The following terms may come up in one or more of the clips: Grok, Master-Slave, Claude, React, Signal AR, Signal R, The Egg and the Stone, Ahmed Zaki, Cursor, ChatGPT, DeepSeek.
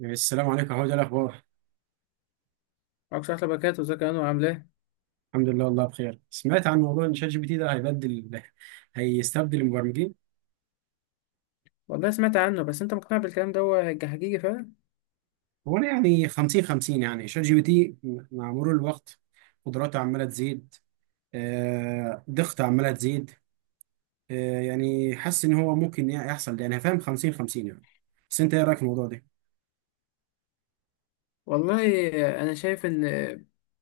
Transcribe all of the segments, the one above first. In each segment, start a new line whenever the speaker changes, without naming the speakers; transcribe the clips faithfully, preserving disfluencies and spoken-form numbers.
السلام عليكم، هو ده الاخبار.
معكش أحلى باكات وزكي أنو عاملاه إيه؟
الحمد لله، والله بخير. سمعت عن موضوع ان شات جي بي تي ده هيبدل هيستبدل المبرمجين.
والله سمعت عنه بس أنت مقتنع بالكلام ده هو هيج- حقيقي فعلا.
هو انا يعني خمسين خمسين، يعني شات جي بي تي مع مرور الوقت قدراته عماله تزيد، آه دقته عماله تزيد، آه يعني حاسس ان هو ممكن يحصل ده، يعني فاهم خمسين خمسين يعني. بس انت ايه رايك في الموضوع ده؟
والله أنا شايف إن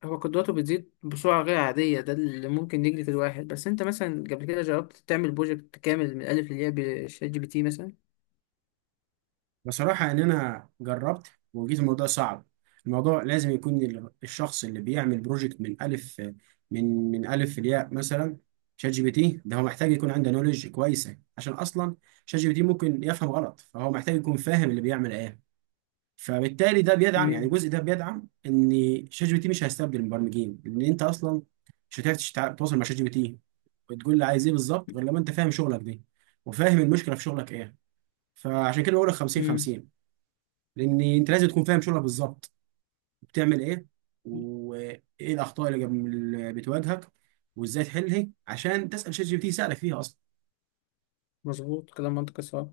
هو قدراته بتزيد بسرعة غير عادية، ده اللي ممكن يجري في الواحد. بس أنت مثلا قبل كده جربت تعمل بروجكت كامل من الألف للياء بشات جي بي تي مثلا؟
بصراحة إن أنا جربت وجيت الموضوع صعب. الموضوع لازم يكون ال- الشخص اللي بيعمل بروجكت من ألف، من من ألف لياء مثلا. شات جي بي تي ده هو محتاج يكون عنده نولج كويسة، عشان أصلا شات جي بي تي ممكن يفهم غلط، فهو محتاج يكون فاهم اللي بيعمل إيه. فبالتالي ده بيدعم، يعني
امم
الجزء ده بيدعم إن شات جي بي تي مش هيستبدل المبرمجين، لأن أنت أصلا مش هتعرف تشتع- تتواصل مع شات جي بي تي وتقول له عايز إيه بالظبط، غير لما أنت فاهم شغلك دي وفاهم المشكلة في شغلك إيه. فعشان كده بقول لك خمسين
امم
خمسين. لان انت لازم تكون فاهم شغلك بالظبط بتعمل ايه، وايه الاخطاء اللي جم- اللي بتواجهك، وازاي تحلها عشان تسال شات جي بي تي يساعدك فيها اصلا.
مظبوط، كلام منطقي صح.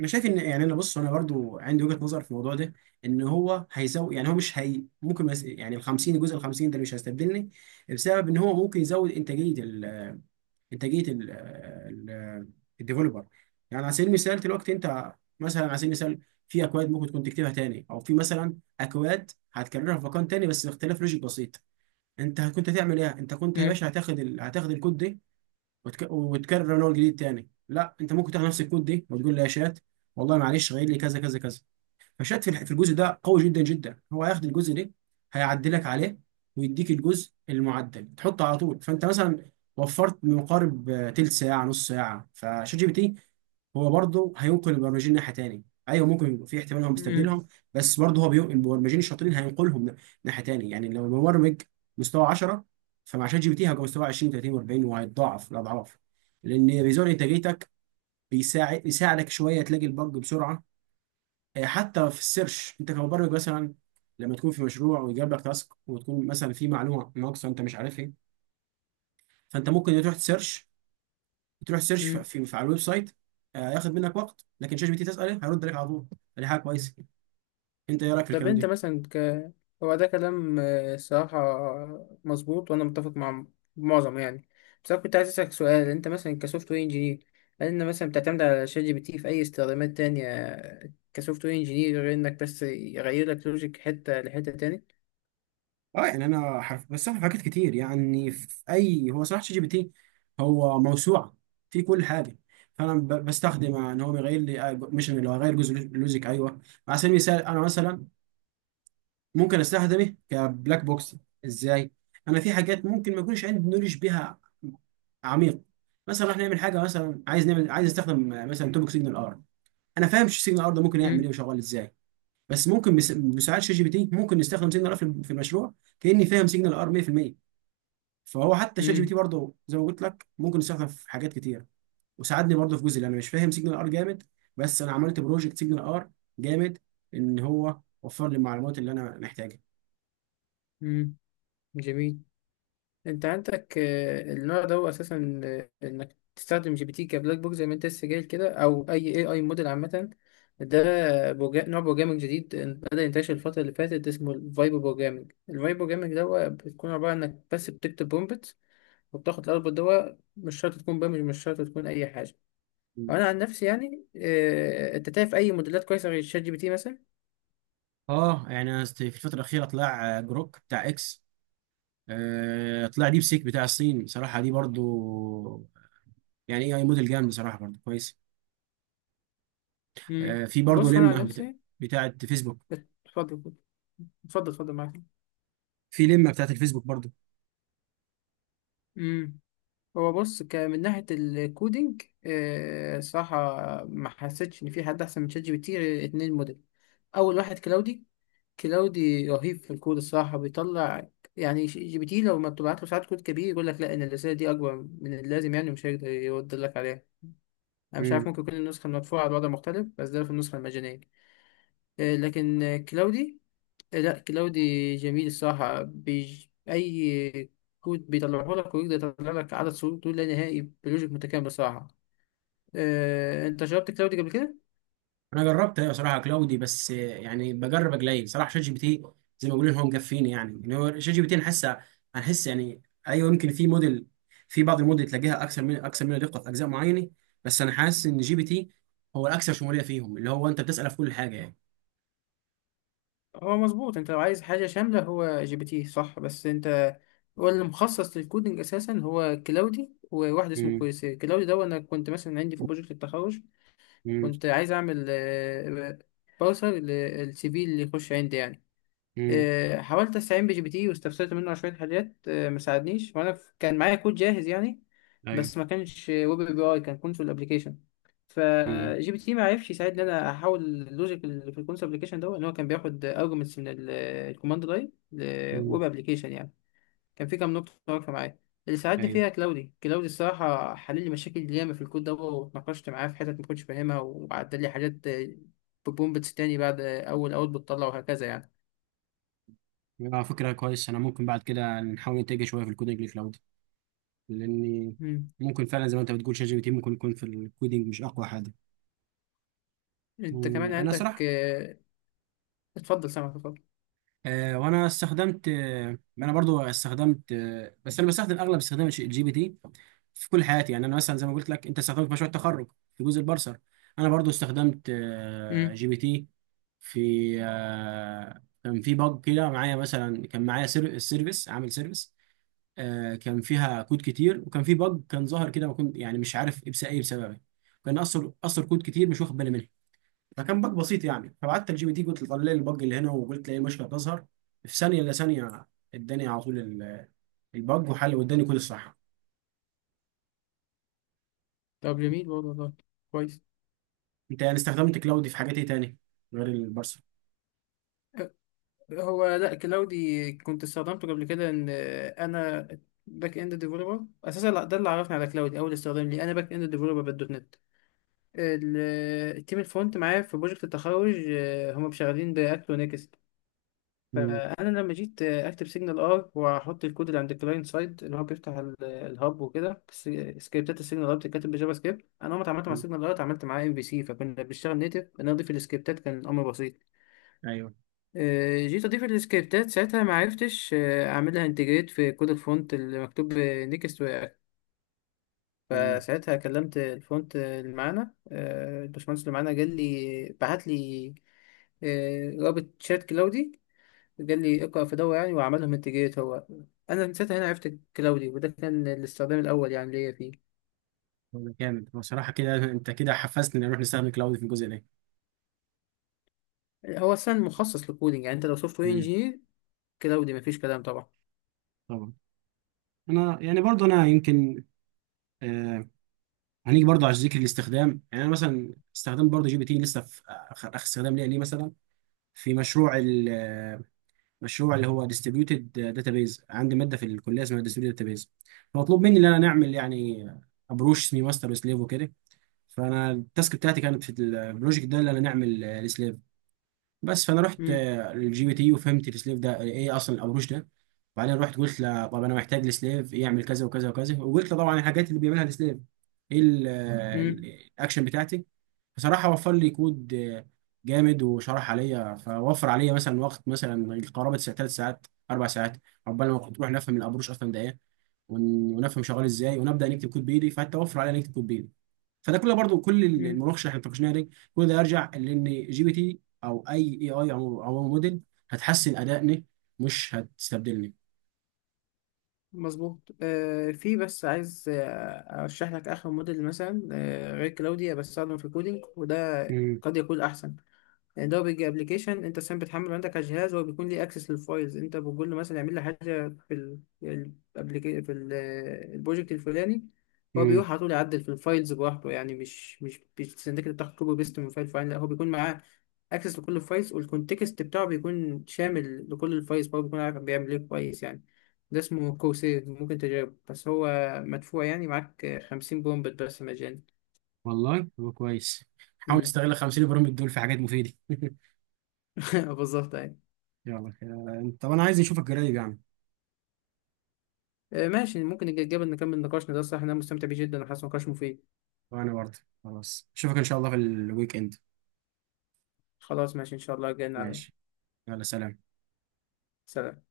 انا شايف ان، يعني انا بص، انا برضو عندي وجهه نظر في الموضوع ده ان هو هيزود، يعني هو مش هي ممكن، بس يعني ال خمسين، الجزء ال خمسين ده مش هيستبدلني بسبب ان هو ممكن يزود انتاجيه. انتاجيه ال ال الديفلوبر. يعني على سبيل المثال دلوقتي انت مثلا، على سبيل المثال، في اكواد ممكن تكون تكتبها تاني، او في مثلا اكواد هتكررها في مكان تاني بس باختلاف لوجيك بسيط. انت كنت هتعمل ايه؟ انت كنت يا باشا هتاخد ال... هتاخد الكود ده وتك... وتكرر من اول جديد تاني. لا، انت ممكن تاخد نفس الكود ده وتقول له يا شات، والله معلش غير لي كذا كذا كذا. فشات في الح- في الجزء ده قوي جدا جدا. هو هياخد الجزء ده هيعدلك عليه ويديك الجزء المعدل تحطه على طول. فانت مثلا وفرت ما يقارب آه، تلت ساعه نص ساعه. فشات جي بي تي هو برضه هينقل البرمجين ناحيه تاني. ايوه ممكن يبقى في احتمال هو مستبدلهم، بس برضه هو بينقل المبرمجين الشاطرين، هينقلهم ن- ناحيه تاني. يعني لو المبرمج مستوى عشرة، فمع شات جي بي تي هيبقى مستوى عشرين ثلاثين و40، وهيتضاعف الاضعاف لان بيزود انتاجيتك، بيساعد يساعدك شويه تلاقي البج بسرعه. آه، حتى في السيرش، انت كمبرمج مثلا لما تكون في مشروع ويجيب لك تاسك وتكون مثلا في معلومه ناقصه انت مش عارف ايه، فانت ممكن تروح تسيرش، تروح تسيرش في,
امم
في, في على الويب سايت. آه، ياخد منك وقت، لكن شات جي بي تي تساله هيرد عليك على طول. دي حاجه كويسه. انت ايه رايك في
طب
الكلام
انت
ده؟
مثلا ك... هو ده كلام، آه، الصراحة مظبوط، وانا متفق مع معظم، يعني. بس انا كنت عايز اسألك سؤال: انت مثلا كسوفت وير انجينير، هل انت مثلا بتعتمد على شات جي بي تي في اي استخدامات تانية كسوفت وير انجينير غير انك بس يغير لك لوجيك حتة لحتة تاني؟
اه يعني انا حرف، بس في حاجات كتير، يعني في اي، هو صراحه شات جي بي تي هو موسوعه في كل حاجه. فانا ب- بستخدم ان هو بيغير لي، آه، مش اللي هو غير جزء لوجيك، ايوه. على سبيل المثال انا مثلا ممكن استخدمه كبلاك بوكس. ازاي؟ انا في حاجات ممكن ما يكونش عندي نولج بيها عميق. مثلا راح نعمل حاجه، مثلا عايز نعمل، عايز استخدم آه، مثلا توبك سيجنال ار. انا فاهم سيجنال ار ده ممكن يعمل ايه
امم
وشغال ازاي. بس ممكن بس- بمساعده شات جي بي تي ممكن نستخدم سيجنال ار في في المشروع كاني فاهم سيجنال ار مية بالمية. فهو حتى شات جي بي تي
امم
برضه زي ما قلت لك ممكن يستخدم في حاجات كتير. وساعدني برضه في جزء اللي انا مش فاهم سيجنال ار جامد، بس انا عملت بروجكت سيجنال ار جامد. ان هو وفر لي المعلومات اللي انا محتاجها.
امم جميل. انت عندك، آه، النوع ده هو اساسا، آه، انك تستخدم جي بي تي كبلاك بوك زي ما انت لسه جاي كده، او اي اي اي موديل عامه. ده بوجا... نوع بروجرامنج جديد ان- بدأ ينتشر الفتره اللي فاتت، اسمه الفايبو بروجرامنج. الفايبو بروجرامنج ده هو بتكون عباره عن انك بس بتكتب برومبت، وبتاخد الاوتبوت ده، مش شرط تكون برامج، مش شرط تكون اي حاجه. وانا عن نفسي يعني، آه، انت تعرف اي موديلات كويسه غير شات جي بي تي مثلا؟
اه يعني أنا است- في الفترة الأخيرة طلع آه، جروك بتاع اكس، آه، طلع ديب سيك بتاع الصين بصراحة، دي برضو يعني اي اي موديل جامد بصراحة برضو كويس.
امم.
آه، في برضو
بص انا عن
لمة بت-
نفسي.
بتاعة فيسبوك.
اتفضل، اتفضل اتفضل.
في لمة بتاعة الفيسبوك برضو.
معاك. هو بص، ك- من ناحية الكودينج، آه، صراحة ما حسيتش إن في حد أحسن من شات جي بي تي غير اتنين موديل. أول واحد كلاودي. كلاودي رهيب في الكود، الصراحة بيطلع، يعني. ش- جي بي تي لو ما بتبعت له ساعات كود كبير يقول لك لا، إن الرسالة دي أكبر من اللازم يعني، ومش هيقدر يرد لك عليها. أنا مش عارف، ممكن يكون النسخة المدفوعة على الوضع مختلف، بس ده في النسخة المجانية. آه، لكن آه، كلاودي، لا كلاودي جميل الصراحة، بيج... أي كود بيطلعه لك، ويقدر يطلع لك عدد صور دول لا نهائي بلوجيك متكامل الصراحة. أه... أنت جربت كلاودي قبل كده؟
انا جربت ايوه صراحه كلاودي، بس يعني بجرب قليل صراحه. شات جي بي تي زي ما بيقولوا هو مكفيني، يعني ان هو شات جي بي تي نحس هنحس يعني. ايوه يمكن في موديل، في بعض الموديل تلاقيها اكثر من اكثر منها دقه في اجزاء معينه. بس انا حاسس ان جي بي تي هو الاكثر شموليه فيهم، اللي هو انت بتساله في كل حاجه يعني.
هو مظبوط، أنت لو عايز حاجة شاملة هو جي بي تي صح، بس أنت، هو اللي مخصص للكودينج أساسا هو كلاودي، وواحد اسمه
مم.
كويسير. كلاودي ده أنا كنت مثلا عندي في بروجكت التخرج،
مم.
كنت عايز أعمل أه... بارسر للسي في اللي يخش عندي يعني.
مم.
آه، حاولت استعين بجي بي تي واستفسرت منه على شويه حاجات، آه، ما ساعدنيش، وانا ف- كان معايا كود جاهز يعني،
ايوه.
بس ما كانش ويب اي بي اي، كان كونسول ابلكيشن.
مم.
فجي بي تي ما عرفش يساعدني ان انا احول اللوجيك اللي في الكونسول ابلكيشن ده، ان هو كان بياخد ارجمنتس من الكوماند لاين
مم.
لويب ابلكيشن يعني. كان في كام نقطه واقفه معايا، اللي ساعدني
ايوه.
فيها كلاودي. كلاودي الصراحه حل لي مشاكل ياما في الكود ده، واتناقشت معاه في حتت ما كنتش فاهمها، وعدل لي حاجات، بومبتس تاني بعد اول اوت بتطلع، وهكذا.
اه فكره كويس. انا ممكن بعد كده نحاول نتجه شويه في الكودينج لكلاود، لاني
يعني
ممكن فعلا زي ما انت بتقول شات جي بي تي ممكن يكون في الكودينج مش اقوى حاجه.
انت
مم،
كمان
انا
عندك،
صراحه،
آه، اتفضل سامعك اتفضل.
آه، وانا استخدمت، آه، انا برضو استخدمت، آه، بس انا بستخدم اغلب استخدام الجي بي تي في كل حياتي. يعني انا مثلا زي ما قلت لك انت استخدمت في مشروع التخرج في جزء البرسر. انا برضو استخدمت آه،
امم.
جي بي تي في، آه، كان في باج كده معايا مثلا، كان معايا سير- السيرفيس عامل سيرفيس. آه، كان فيها كود كتير وكان في باج كان ظاهر كده، ما كنت يعني مش عارف ايه بس- إيه بسببه. كان اثر اثر كود كتير مش واخد بالي منه، فكان باج بسيط يعني. فبعت الجي بي تي قلت له طلع لي الباج اللي هنا، وقلت له ايه مشكله تظهر. في ثانيه الا ثانيه اداني على طول ال- الباج وحل واداني كل الصح.
طب جميل برضه، والله كويس.
انت يعني استخدمت كلاودي في حاجات ايه تاني غير البارسل؟
هو لا، كلاودي كنت استخدمته قبل كده ان، آه، انا باك اند ديفلوبر اساسا. لا، ده اللي عرفني على كلاودي، اول استخدام لي انا باك اند ديفلوبر بالدوت نت. ال- آه، التيم الفرونت معايا في بروجكت التخرج، آه، هم شغالين باكت ونكست.
مم.
فانا لما جيت اكتب سيجنال ار، واحط الكود اللي عند الكلاينت سايد، اللي هو بيفتح ال- الهاب وكده بس. سكريبتات السيجنال ار بتتكتب بجافا سكريبت. انا اول ما اتعاملت مع
مم.
سيجنال ار اتعاملت معاه ام في سي، فكنا بنشتغل نيتف، ان أنا اضيف السكريبتات كان امر بسيط.
ايوه.
آه، جيت اضيف السكريبتات ساعتها ما عرفتش، آه، اعملها انتجريت في كود الفونت اللي مكتوب نيكست رياكت.
مم.
فساعتها كلمت الفونت اللي معانا، آه، الباشمهندس اللي معانا، قال لي، بعت لي، آه، رابط شات كلاودي، قال لي اقرأ في دورة يعني، وعملهم انتجريت هو. انا من ساعتها هنا عرفت كلاودي، وده كان الاستخدام الاول يعني ليا فيه.
هو جامد بصراحه كده، انت كده حفزتني نروح نستخدم كلاودي في الجزء ده.
هو اصلا مخصص للكودينج، يعني انت لو سوفت وير
مم.
انجينير كلاودي مفيش كلام طبعا.
طبعا. انا يعني برضو، انا يمكن، آه هنيجي برضو على ذكر الاستخدام. يعني انا مثلا استخدام برضو جي بي تي لسه في اخر آخر استخدام ليا ليه مثلا، في مشروع، مشروع اللي هو ديستريبيوتد داتابيز. عندي ماده في الكليه اسمها ديستريبيوتد داتابيز، فمطلوب مني ان انا نعمل يعني ابروش اسمه ماستر وسليف وكده. فانا التاسك بتاعتي كانت في البروجكت ده اللي انا نعمل السليف بس. فانا رحت
امم
للجي بي تي وفهمت السليف ده ايه اصلا، الابروش ده. وبعدين رحت قلت له طب انا محتاج السليف يعمل كذا وكذا وكذا، وقلت له طبعا الحاجات اللي بيعملها السليف ايه
امم
الاكشن بتاعتي. بصراحة وفر لي كود آه، جامد وشرح عليا. فوفر عليا مثلا وقت مثلا قرابة ثلاث ساعات أربع ساعات عقبال ما كنت أروح نفهم القبروش أصلا ده إيه، ون- ونفهم شغال إزاي ونبدأ نكتب كود بإيدي. فحتى وفر عليا نكتب كود بإيدي. فده كله برضو كل
امم
المناقشة اللي احنا اتناقشناها دي، كل ده يرجع لأن جي بي تي أو أي إي أي أو أو موديل هتحسن أدائني مش هتستبدلني.
مظبوط. آه، في بس عايز، آه، ارشح لك اخر موديل مثلا، آه غير كلاودي، بستخدمه في الكودينج، وده
امم.
قد يكون احسن. يعني ده بيجي ابلكيشن انت سام بتحمله عندك على الجهاز، هو بيكون ليه اكسس للفايلز، انت بتقول له مثلا اعمل لي حاجه في ال الابليكي في ال- البروجكت الفلاني، هو
امم.
بيروح على طول يعدل في الفايلز براحته يعني. مش مش بيستناك انت تاخد كوبي بيست من فايل فايل، لا هو بيكون معاه اكسس لكل الفايلز، والكونتكست بتاعه بيكون شامل لكل الفايلز، فهو بيكون عارف بيعمل ايه كويس يعني. ده اسمه كورسير، ممكن تجربه، بس هو مدفوع يعني، معاك خمسين بومبت بس مجاني.
والله هو كويس. حاول
مم.
تستغل خمسين برامج دول في حاجات مفيدة
بالظبط أيوة.
يلا آه، طب أنا عايز أشوفك قريب يعني.
آه، ماشي، ممكن نتجنب نكمل نقاشنا ده، الصراحة أنا مستمتع بيه جدا وحاسس نقاش مفيد.
وانا برضه. خلاص اشوفك ان شاء الله في الويك اند.
خلاص ماشي إن شاء الله، جايين على.
ماشي. يلا سلام.
سلام.